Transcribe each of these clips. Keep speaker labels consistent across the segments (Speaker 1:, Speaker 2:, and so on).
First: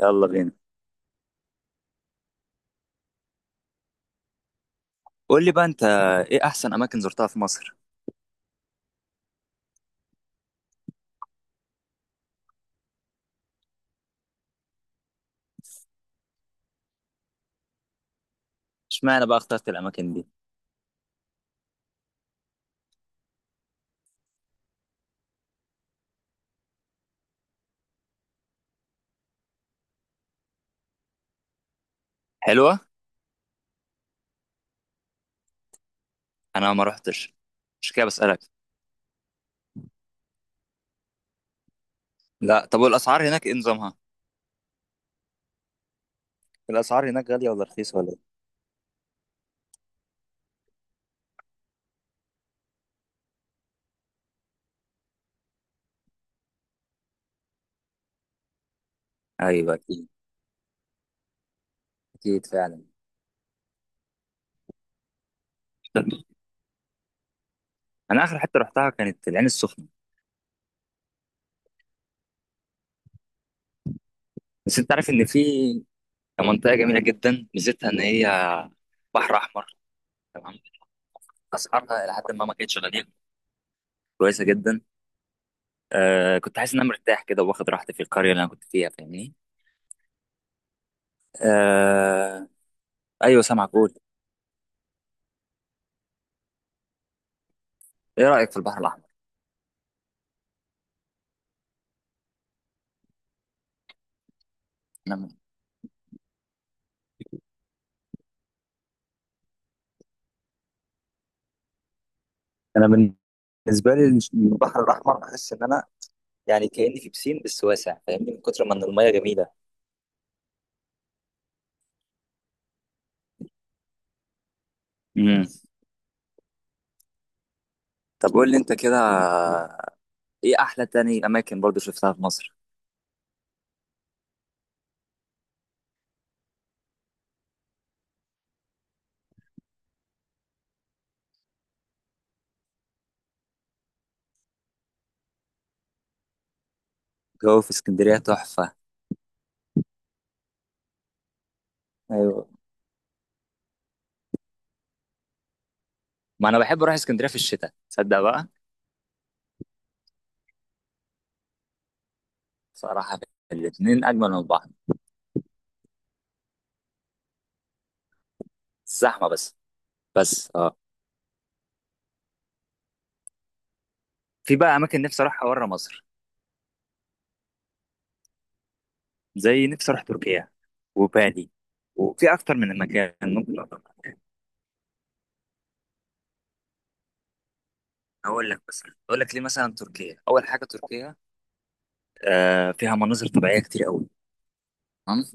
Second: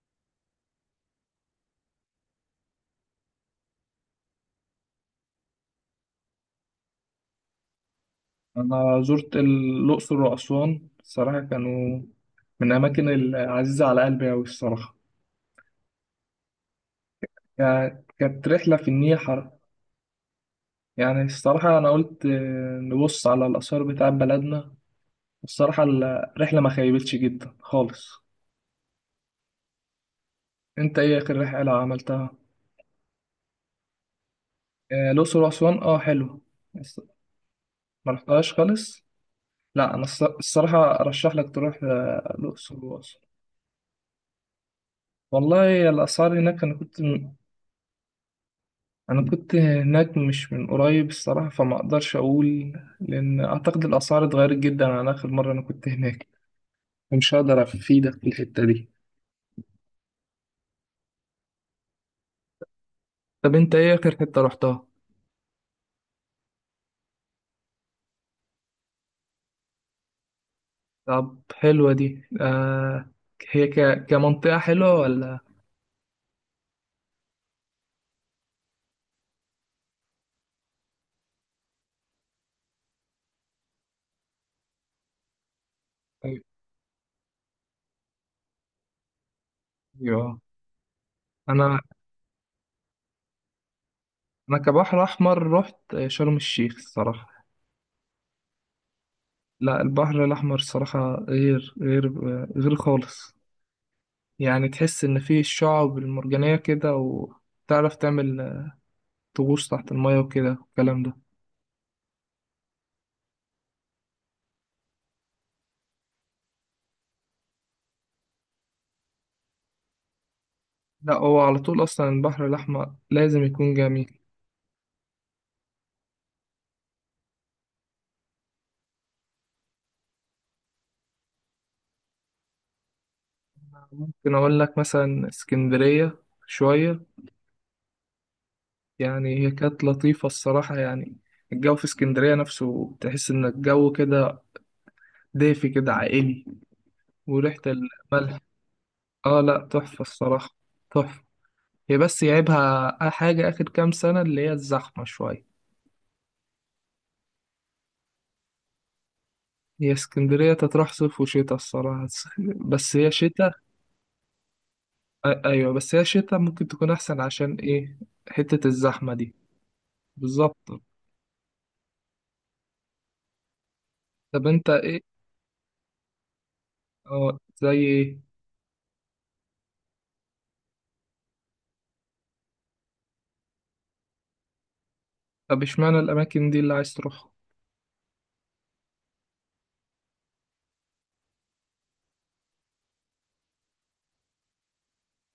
Speaker 1: يلا بينا. قول لي بقى، انت ايه احسن اماكن زرتها في مصر؟
Speaker 2: أنا زرت الأقصر وأسوان الصراحة كانوا من الأماكن العزيزة على قلبي أوي الصراحة، يعني كانت رحلة في النيل
Speaker 1: اشمعنى بقى
Speaker 2: حر.
Speaker 1: اخترت الاماكن دي؟
Speaker 2: يعني الصراحة أنا قلت آه، نبص على الآثار بتاع بلدنا، والصراحة الرحلة ما خيبتش جدا خالص. أنت إيه آخر رحلة عملتها؟
Speaker 1: حلوه.
Speaker 2: الأقصر وأسوان أه حلو.
Speaker 1: انا ما
Speaker 2: بس
Speaker 1: رحتش. مش كده،
Speaker 2: ما
Speaker 1: بسالك.
Speaker 2: رحتهاش خالص؟ لا أنا الصراحة أرشح لك تروح،
Speaker 1: لا، طب
Speaker 2: الأقصر وأسوان.
Speaker 1: والاسعار هناك ايه نظامها؟
Speaker 2: والله الأسعار هناك أنا كنت،
Speaker 1: الاسعار هناك غاليه ولا رخيصه ولا ايه؟
Speaker 2: انا كنت هناك مش من قريب الصراحة فما اقدرش اقول، لان اعتقد الاسعار اتغيرت جدا عن اخر مرة انا كنت هناك، فمش هقدر افيدك في الحتة دي.
Speaker 1: ايوه، اكيد. اكيد فعلا.
Speaker 2: طب انت ايه اخر حتة رحتها؟
Speaker 1: انا اخر حته رحتها كانت العين السخنه.
Speaker 2: طب حلوة دي آه. هي كمنطقة
Speaker 1: بس انت
Speaker 2: حلوة
Speaker 1: عارف ان
Speaker 2: ولا؟
Speaker 1: في منطقه جميله جدا، ميزتها ان هي بحر احمر. تمام. اسعارها الى حد ما، ما كانتش غاليه. كويسه جدا. آه، كنت حاسس ان انا مرتاح كده واخد راحتي في القريه اللي انا كنت فيها، فاهمني.
Speaker 2: ايوه. انا
Speaker 1: آه. ايوه، سامعك، قول.
Speaker 2: انا كبحر احمر رحت شرم الشيخ الصراحة.
Speaker 1: ايه رأيك في البحر الأحمر؟
Speaker 2: لا البحر الاحمر الصراحة غير غير خالص. يعني تحس
Speaker 1: أنا
Speaker 2: ان
Speaker 1: من-
Speaker 2: فيه الشعب المرجانية كده وتعرف تعمل، تغوص تحت المية وكده والكلام ده.
Speaker 1: انا بالنسبه لي، البحر الاحمر بحس ان انا يعني كاني في بسين بس واسع، فاهمني من كتر ما ان الميه جميله.
Speaker 2: لا هو على طول أصلا البحر الأحمر لازم يكون جميل.
Speaker 1: امم طب، قول لي انت كده، ايه احلى تاني اماكن برضو شفتها في مصر؟
Speaker 2: ممكن أقول لك مثلا اسكندرية شوية، يعني هي كانت لطيفة الصراحة، يعني الجو في اسكندرية نفسه تحس إن الجو كده دافي كده عائلي،
Speaker 1: جو
Speaker 2: وريحة
Speaker 1: في اسكندرية
Speaker 2: الملح.
Speaker 1: تحفة.
Speaker 2: آه لا تحفة الصراحة، تحفة. هي بس
Speaker 1: ايوه،
Speaker 2: يعيبها حاجة آخر كام سنة اللي هي الزحمة شوية.
Speaker 1: ما انا بحب اروح اسكندرية في الشتاء، تصدق بقى؟
Speaker 2: هي اسكندرية تتراح صيف وشتاء الصراحة، بس هي
Speaker 1: صراحة،
Speaker 2: شتاء.
Speaker 1: الاتنين اجمل من بعض.
Speaker 2: ايوه بس هي الشتا ممكن تكون احسن عشان ايه، حتة الزحمة
Speaker 1: زحمة
Speaker 2: دي.
Speaker 1: بس. بس، اه.
Speaker 2: بالظبط. طب
Speaker 1: في
Speaker 2: انت
Speaker 1: بقى اماكن
Speaker 2: ايه.
Speaker 1: نفسي اروحها بره مصر،
Speaker 2: اه زي ايه.
Speaker 1: زي نفسي اروح تركيا وبالي، وفي اكتر من مكان ممكن.
Speaker 2: طب اشمعنى الاماكن دي اللي عايز تروحها؟
Speaker 1: هقول لك مثلا، هقول لك ليه، مثلا تركيا، اول حاجه تركيا، فيها مناظر طبيعيه كتير قوي. تمام.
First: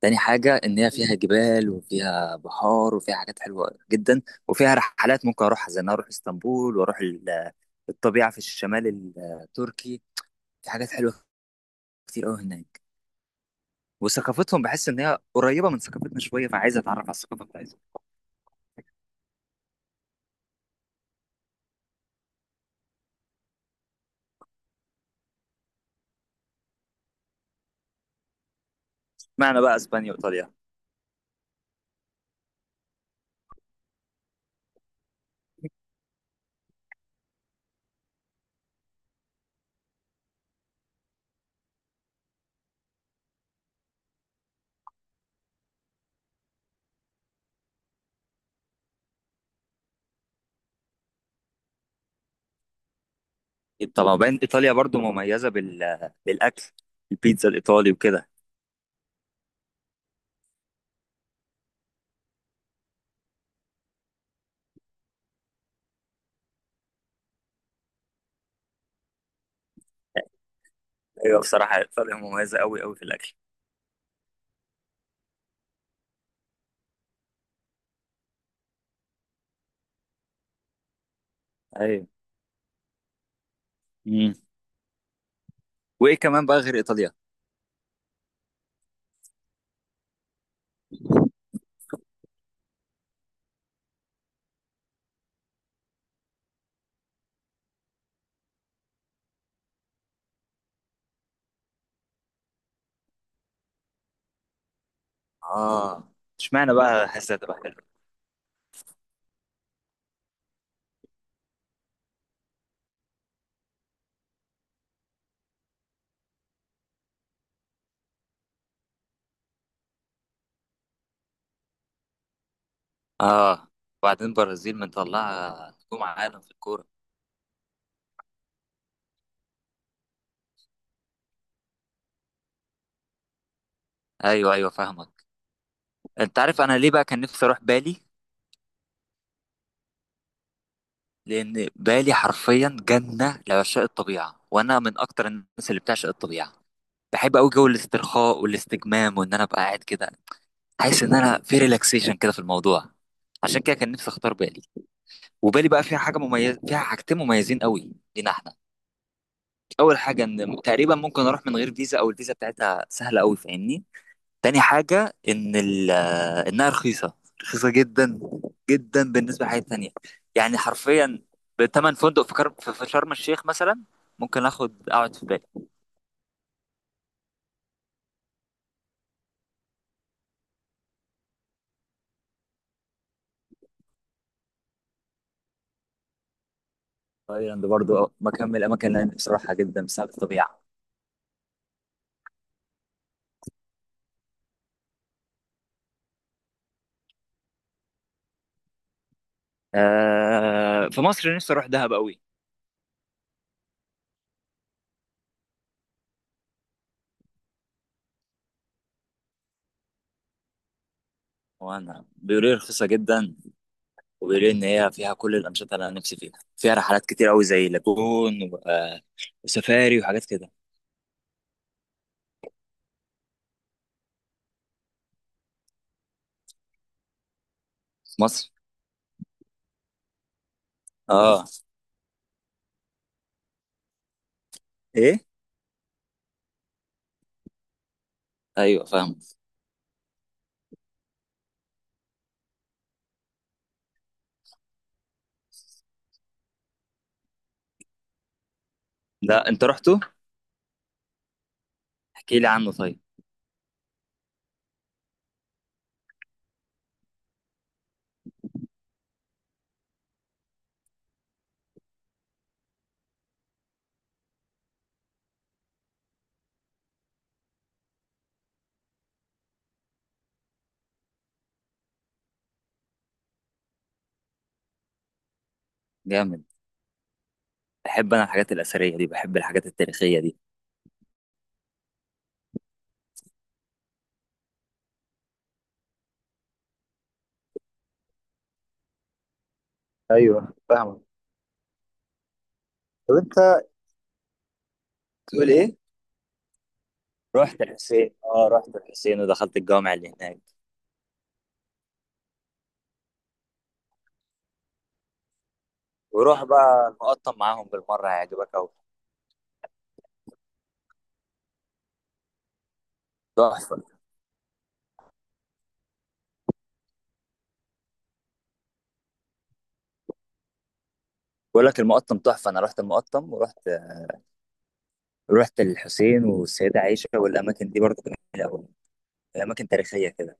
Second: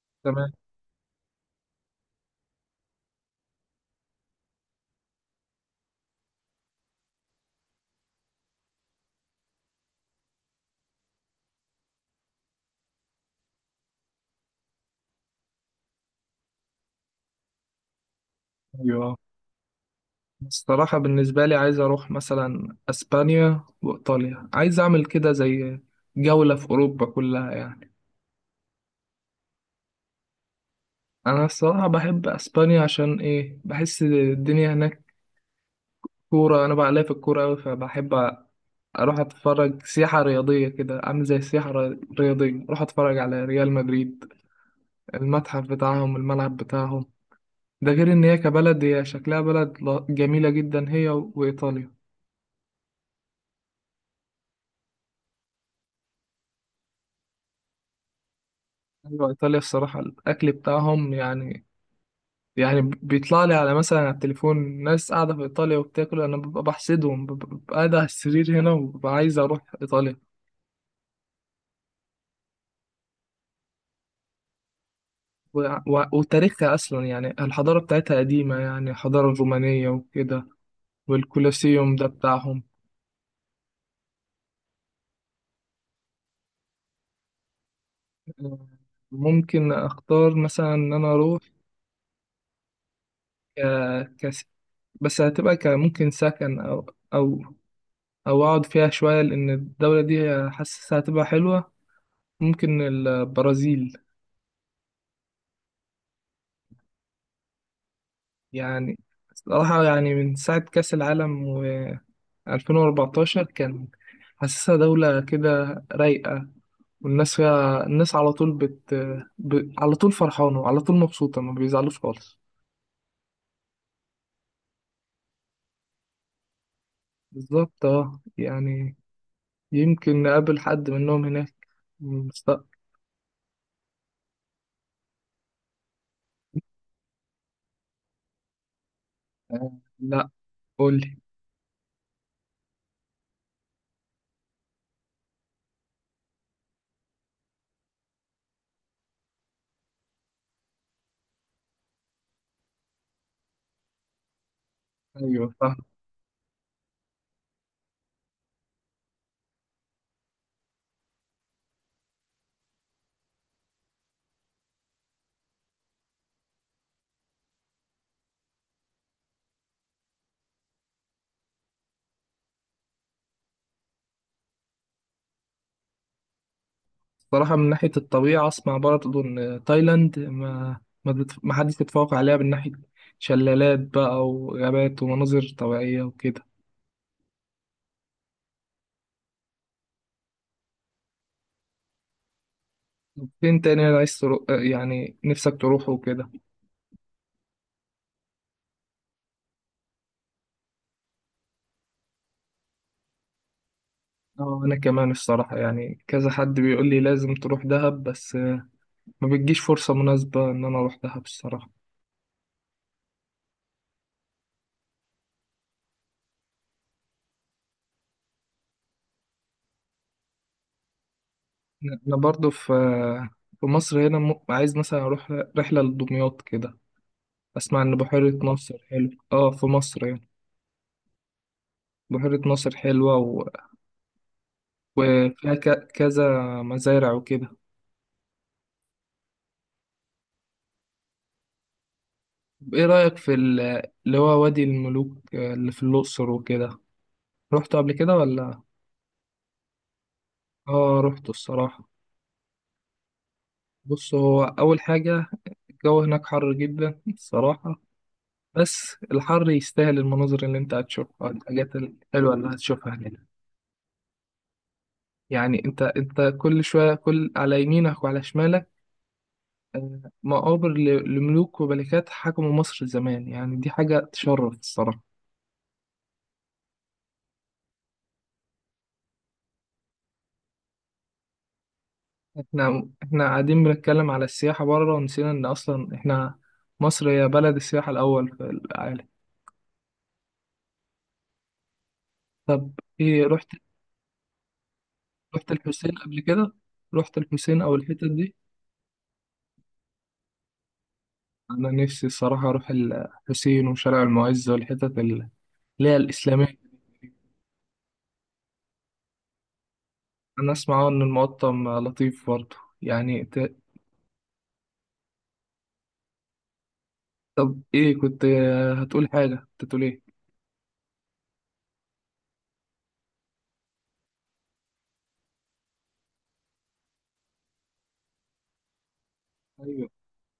Speaker 1: تاني
Speaker 2: تمام.
Speaker 1: حاجه ان هي فيها جبال وفيها بحار وفيها حاجات حلوه جدا. وفيها رحلات ممكن اروحها زي ان أنا اروح اسطنبول واروح الطبيعه في الشمال التركي، في حاجات حلوه كتير قوي هناك. وثقافتهم بحس ان هي قريبه من ثقافتنا شويه، فعايز اتعرف على الثقافه بتاعتهم.
Speaker 2: ايوه الصراحة بالنسبة لي عايز اروح مثلا اسبانيا وايطاليا، عايز اعمل كده زي جولة في اوروبا كلها يعني.
Speaker 1: معنى بقى اسبانيا وايطاليا؟
Speaker 2: انا الصراحة بحب اسبانيا عشان ايه، بحس الدنيا هناك كورة، انا بقى ليا في الكورة اوي فبحب اروح اتفرج سياحة رياضية كده، عامل زي السياحة الرياضية اروح اتفرج على ريال مدريد، المتحف بتاعهم الملعب بتاعهم. ده غير ان هي كبلد هي شكلها بلد جميلة جدا هي وايطاليا.
Speaker 1: طبعا، وبعدين ايطاليا برضو مميزه بالاكل، البيتزا الايطالي وكده.
Speaker 2: ايوه ايطاليا الصراحة الاكل بتاعهم يعني، يعني بيطلع لي على مثلا على التليفون ناس قاعدة في ايطاليا وبتاكل، انا ببقى بحسدهم، ببقى قاعد على السرير هنا وببقى عايز اروح ايطاليا.
Speaker 1: ايوه بصراحه، ايطاليا مميزه قوي قوي في الاكل.
Speaker 2: و... وتاريخها اصلا يعني الحضارة بتاعتها قديمة، يعني الحضارة الرومانية وكده، والكولوسيوم
Speaker 1: ايوه.
Speaker 2: ده بتاعهم.
Speaker 1: امم وايه كمان بقى غير ايطاليا؟
Speaker 2: ممكن اختار مثلا ان انا اروح، ك... كس... بس هتبقى ممكن سكن او، او او اقعد فيها شويه لان الدوله دي حاسسها هتبقى حلوه. ممكن البرازيل.
Speaker 1: اه. اشمعنى بقى حاسسها تبقى حلوه؟
Speaker 2: يعني صراحه يعني من ساعه كاس العالم و 2014 كان، حاسسها دوله كده رايقه، والناس فيها الناس على طول على طول فرحانه وعلى طول مبسوطه ما بيزعلوش خالص.
Speaker 1: اه وبعدين برازيل مطلعه نجوم عالم في الكوره.
Speaker 2: بالظبط اه يعني يمكن نقابل حد منهم هناك في المستقبل.
Speaker 1: ايوه، ايوه، فاهمك. انت عارف انا ليه بقى كان نفسي اروح بالي؟
Speaker 2: آه، لا قول لي.
Speaker 1: لان بالي حرفيا جنه لعشاق الطبيعه، وانا من اكتر الناس اللي بتعشق الطبيعه. بحب قوي جو الاسترخاء والاستجمام، وان انا ابقى قاعد كده حاسس ان انا في ريلاكسيشن كده في الموضوع. عشان كده كان نفسي اختار بالي.
Speaker 2: ايوه
Speaker 1: وبالي
Speaker 2: فاهم.
Speaker 1: بقى فيها حاجه مميزه، فيها حاجتين مميزين قوي لينا احنا. اول حاجه ان تقريبا ممكن اروح من غير فيزا او الفيزا بتاعتها سهله قوي، فاهمني. تاني حاجه ان انها رخيصه. رخيصه جدا. جدا بالنسبه لحاجات تانية. يعني حرفيا، بتمن فندق في كرم في شرم الشيخ مثلا، ممكن اخد اقعد في بالي.
Speaker 2: صراحة من ناحية الطبيعة اسمع برضه ان تايلاند ما ما, ما حدش يتفوق عليها من ناحية شلالات بقى وغابات ومناظر طبيعية وكده.
Speaker 1: تايلاند برضو مكان من الاماكن اللي انا نفسي اروحها جدا بسبب الطبيعه.
Speaker 2: طب فين تاني أنا عايز ترو... آه، يعني نفسك تروحه وكده.
Speaker 1: آه، في مصر نفسي اروح دهب قوي.
Speaker 2: اه انا كمان الصراحة يعني كذا حد بيقول لي لازم تروح دهب، بس ما بتجيش فرصة مناسبة ان انا اروح دهب الصراحة.
Speaker 1: وانا بيقولوا لي رخيصه جدا، وبيقولوا لي ان هي فيها كل الانشطه اللي انا نفسي فيها. فيها رحلات كتير قوي زي لاجون وسفاري وحاجات كده.
Speaker 2: انا برضو في، في مصر هنا عايز مثلا اروح رحله لدمياط كده. اسمع ان
Speaker 1: في
Speaker 2: بحيره
Speaker 1: مصر.
Speaker 2: ناصر حلو اه في مصر يعني.
Speaker 1: اه.
Speaker 2: بحيره ناصر حلوه
Speaker 1: ايه؟
Speaker 2: وفيها كذا مزارع وكده.
Speaker 1: ايوه، فاهم.
Speaker 2: طب ايه رايك في اللي هو وادي الملوك، اللي في الاقصر وكده، رحت قبل كده ولا؟
Speaker 1: لا، انت رحته.
Speaker 2: اه رحت الصراحه.
Speaker 1: احكي لي عنه طيب.
Speaker 2: بص هو اول حاجه، الجو هناك حر جدا الصراحه، بس الحر يستاهل المناظر اللي انت هتشوفها، الحاجات الحلوه اللي هتشوفها هناك. يعني انت كل شويه كل على يمينك وعلى شمالك مقابر لملوك وملكات حكموا مصر زمان، يعني دي حاجه تشرف الصراحه.
Speaker 1: جامد. بحب انا الحاجات الاثريه دي، بحب الحاجات التاريخيه دي.
Speaker 2: احنا قاعدين بنتكلم على السياحه بره، ونسينا ان اصلا احنا مصر هي بلد السياحه الاول في العالم. طب
Speaker 1: طب
Speaker 2: ايه رحت،
Speaker 1: انت تقول
Speaker 2: رحت
Speaker 1: ايه؟
Speaker 2: الحسين قبل كده؟ رحت
Speaker 1: رحت
Speaker 2: الحسين او الحتت
Speaker 1: الحسين،
Speaker 2: دي؟
Speaker 1: رحت الحسين ودخلت الجامع اللي هناك.
Speaker 2: انا نفسي الصراحه اروح الحسين وشارع المعز والحتت اللي هي
Speaker 1: وروح
Speaker 2: الاسلاميه.
Speaker 1: بقى المقطم معاهم بالمره، هيعجبك قوي.
Speaker 2: انا اسمع ان المقطم لطيف برضه يعني.
Speaker 1: تحفه.
Speaker 2: طب ايه كنت هتقول حاجة، كنت هتقول ايه؟
Speaker 1: بقول لك المقطم تحفه. انا رحت المقطم، ورحت الحسين والسيده عائشه والاماكن دي برضه كانت جميلة أوي. اماكن
Speaker 2: ايوه
Speaker 1: تاريخيه كده.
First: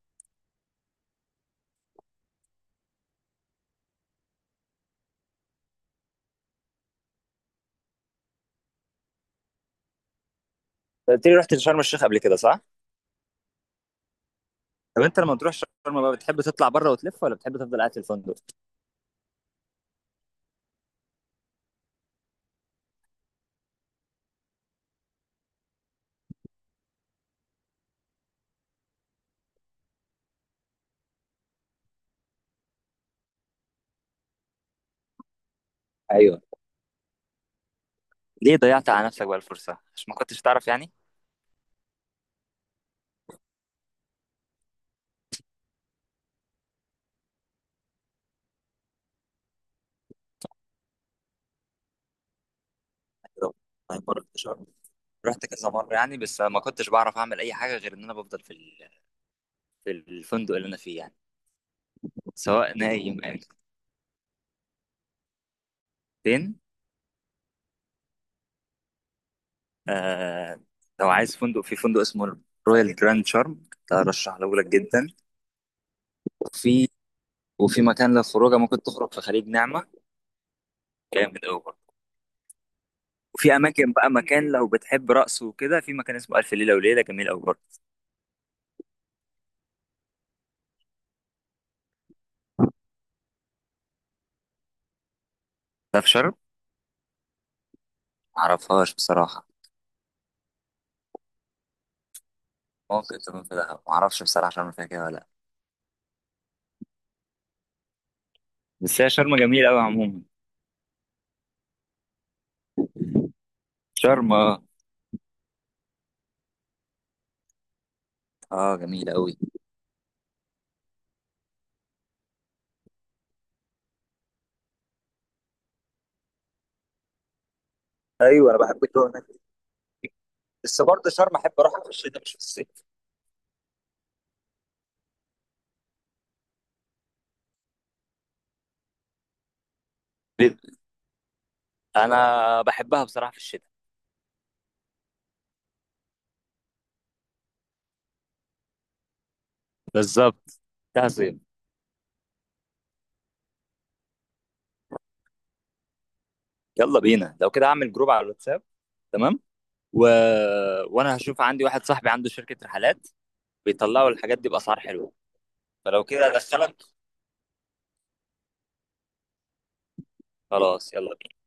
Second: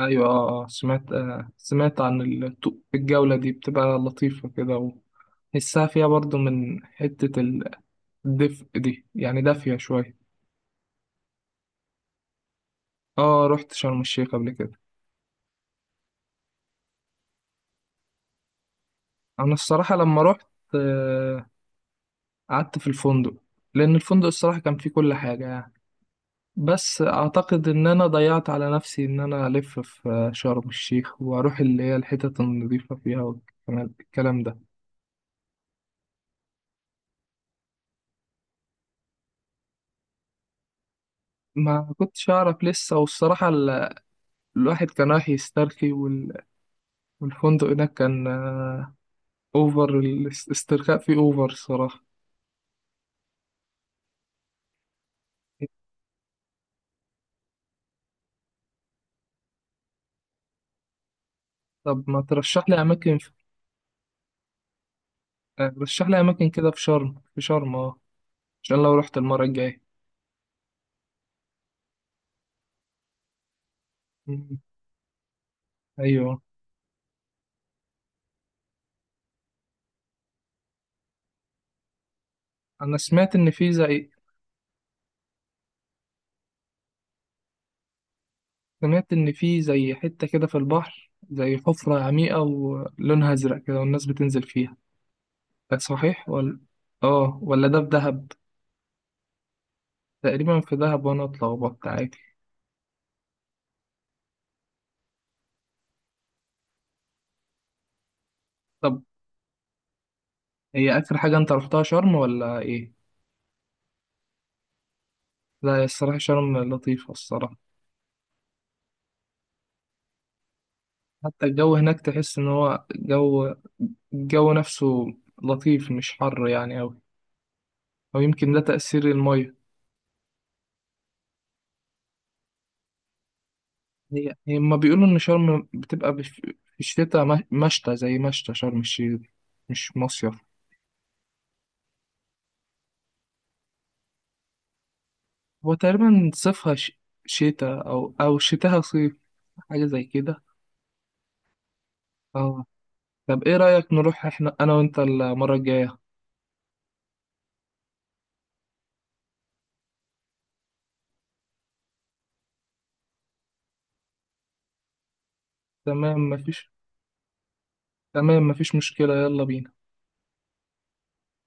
Speaker 2: ايوه اه سمعت، سمعت عن الجولة دي بتبقى لطيفة كده، وحسها فيها برضو من حتة الدفء دي يعني دافية شوية.
Speaker 1: أنت قلت لي رحت شرم الشيخ قبل كده، صح؟
Speaker 2: اه رحت شرم الشيخ قبل كده.
Speaker 1: طب انت لما تروح شرم بقى، بتحب تطلع بره وتلف ولا بتحب تفضل قاعد في الفندق؟
Speaker 2: انا الصراحة لما رحت، آه، قعدت في الفندق، لان الفندق الصراحة كان فيه كل حاجة يعني. بس اعتقد ان انا ضيعت على نفسي ان انا الف في، شرم الشيخ واروح اللي هي الحتت النظيفة فيها والكلام، الكلام ده.
Speaker 1: ايوه. ليه ضيعت على نفسك بقى الفرصه؟ عشان ما كنتش تعرف يعني؟
Speaker 2: ما كنتش أعرف لسه، والصراحة الواحد كان رايح يسترخي، والفندق هناك كان، أوفر، الاسترخاء فيه أوفر الصراحة.
Speaker 1: أيوة. طيب، مرة رحت شرم، رحت كذا مره يعني، بس ما كنتش بعرف اعمل اي حاجه غير ان انا بفضل في الفندق اللي انا فيه يعني،
Speaker 2: طب ما ترشح
Speaker 1: سواء
Speaker 2: لي أماكن
Speaker 1: نايم
Speaker 2: في...
Speaker 1: او.
Speaker 2: آه، رشح لي أماكن
Speaker 1: فين؟
Speaker 2: كده في شرم في شرم أه، عشان لو رحت المرة الجاية.
Speaker 1: آه. لو عايز فندق، في فندق اسمه رويال جراند شارم، ده ارشحه
Speaker 2: مم.
Speaker 1: لك جدا.
Speaker 2: أيوه.
Speaker 1: وفي وفي مكان للخروجه، ممكن تخرج في خليج نعمه، جامد قوي.
Speaker 2: أنا سمعت إن
Speaker 1: وفي
Speaker 2: في
Speaker 1: اماكن
Speaker 2: زي،
Speaker 1: بقى، مكان لو بتحب رقص وكده، في مكان اسمه الف ليله وليله، جميل قوي برضه.
Speaker 2: سمعت إن في زي حتة كده في البحر زي حفرة عميقة ولونها أزرق كده والناس بتنزل فيها، ده
Speaker 1: ده في
Speaker 2: صحيح
Speaker 1: شرم.
Speaker 2: ولا؟ آه ولا ده في دهب.
Speaker 1: معرفهاش بصراحه.
Speaker 2: تقريبا في دهب، وأنا أطلع وبط عادي.
Speaker 1: ممكن تكون في دهب، معرفش بصراحه شرم فيها كده ولا لا. بس
Speaker 2: طب
Speaker 1: هي شرم جميله قوي عموما.
Speaker 2: هي آخر حاجة أنت رحتها شرم ولا إيه؟
Speaker 1: شرم، اه.
Speaker 2: لا هي الصراحة شرم لطيفة الصراحة.
Speaker 1: اه، جميله قوي.
Speaker 2: حتى الجو هناك تحس إن هو جو، الجو نفسه لطيف مش حر يعني أوي، أو
Speaker 1: ايوه،
Speaker 2: يمكن
Speaker 1: انا
Speaker 2: ده
Speaker 1: بحب
Speaker 2: تأثير
Speaker 1: الجو هناك.
Speaker 2: المية.
Speaker 1: بس برضه شرم احب اروحها في الشتاء مش في الصيف.
Speaker 2: هي هما بيقولوا إن شرم بتبقى في الشتاء مشتى، زي مشتى شرم الشيخ دي، مش مصيف.
Speaker 1: ليه؟ انا بحبها بصراحه في الشتاء.
Speaker 2: هو تقريبا صيفها شتاء أو شتاها صيف، حاجة زي كده.
Speaker 1: بالظبط. ده صيف.
Speaker 2: آه. طب إيه رأيك نروح إحنا أنا وأنت المرة الجاية؟
Speaker 1: يلا بينا، لو كده اعمل جروب على الواتساب. تمام. و... وانا هشوف، عندي واحد صاحبي عنده شركه رحلات، بيطلعوا الحاجات دي باسعار حلوه. فلو كده
Speaker 2: تمام مفيش
Speaker 1: ادخلك.
Speaker 2: تمام مفيش مشكلة، يلا بينا.
Speaker 1: خلاص، يلا بينا.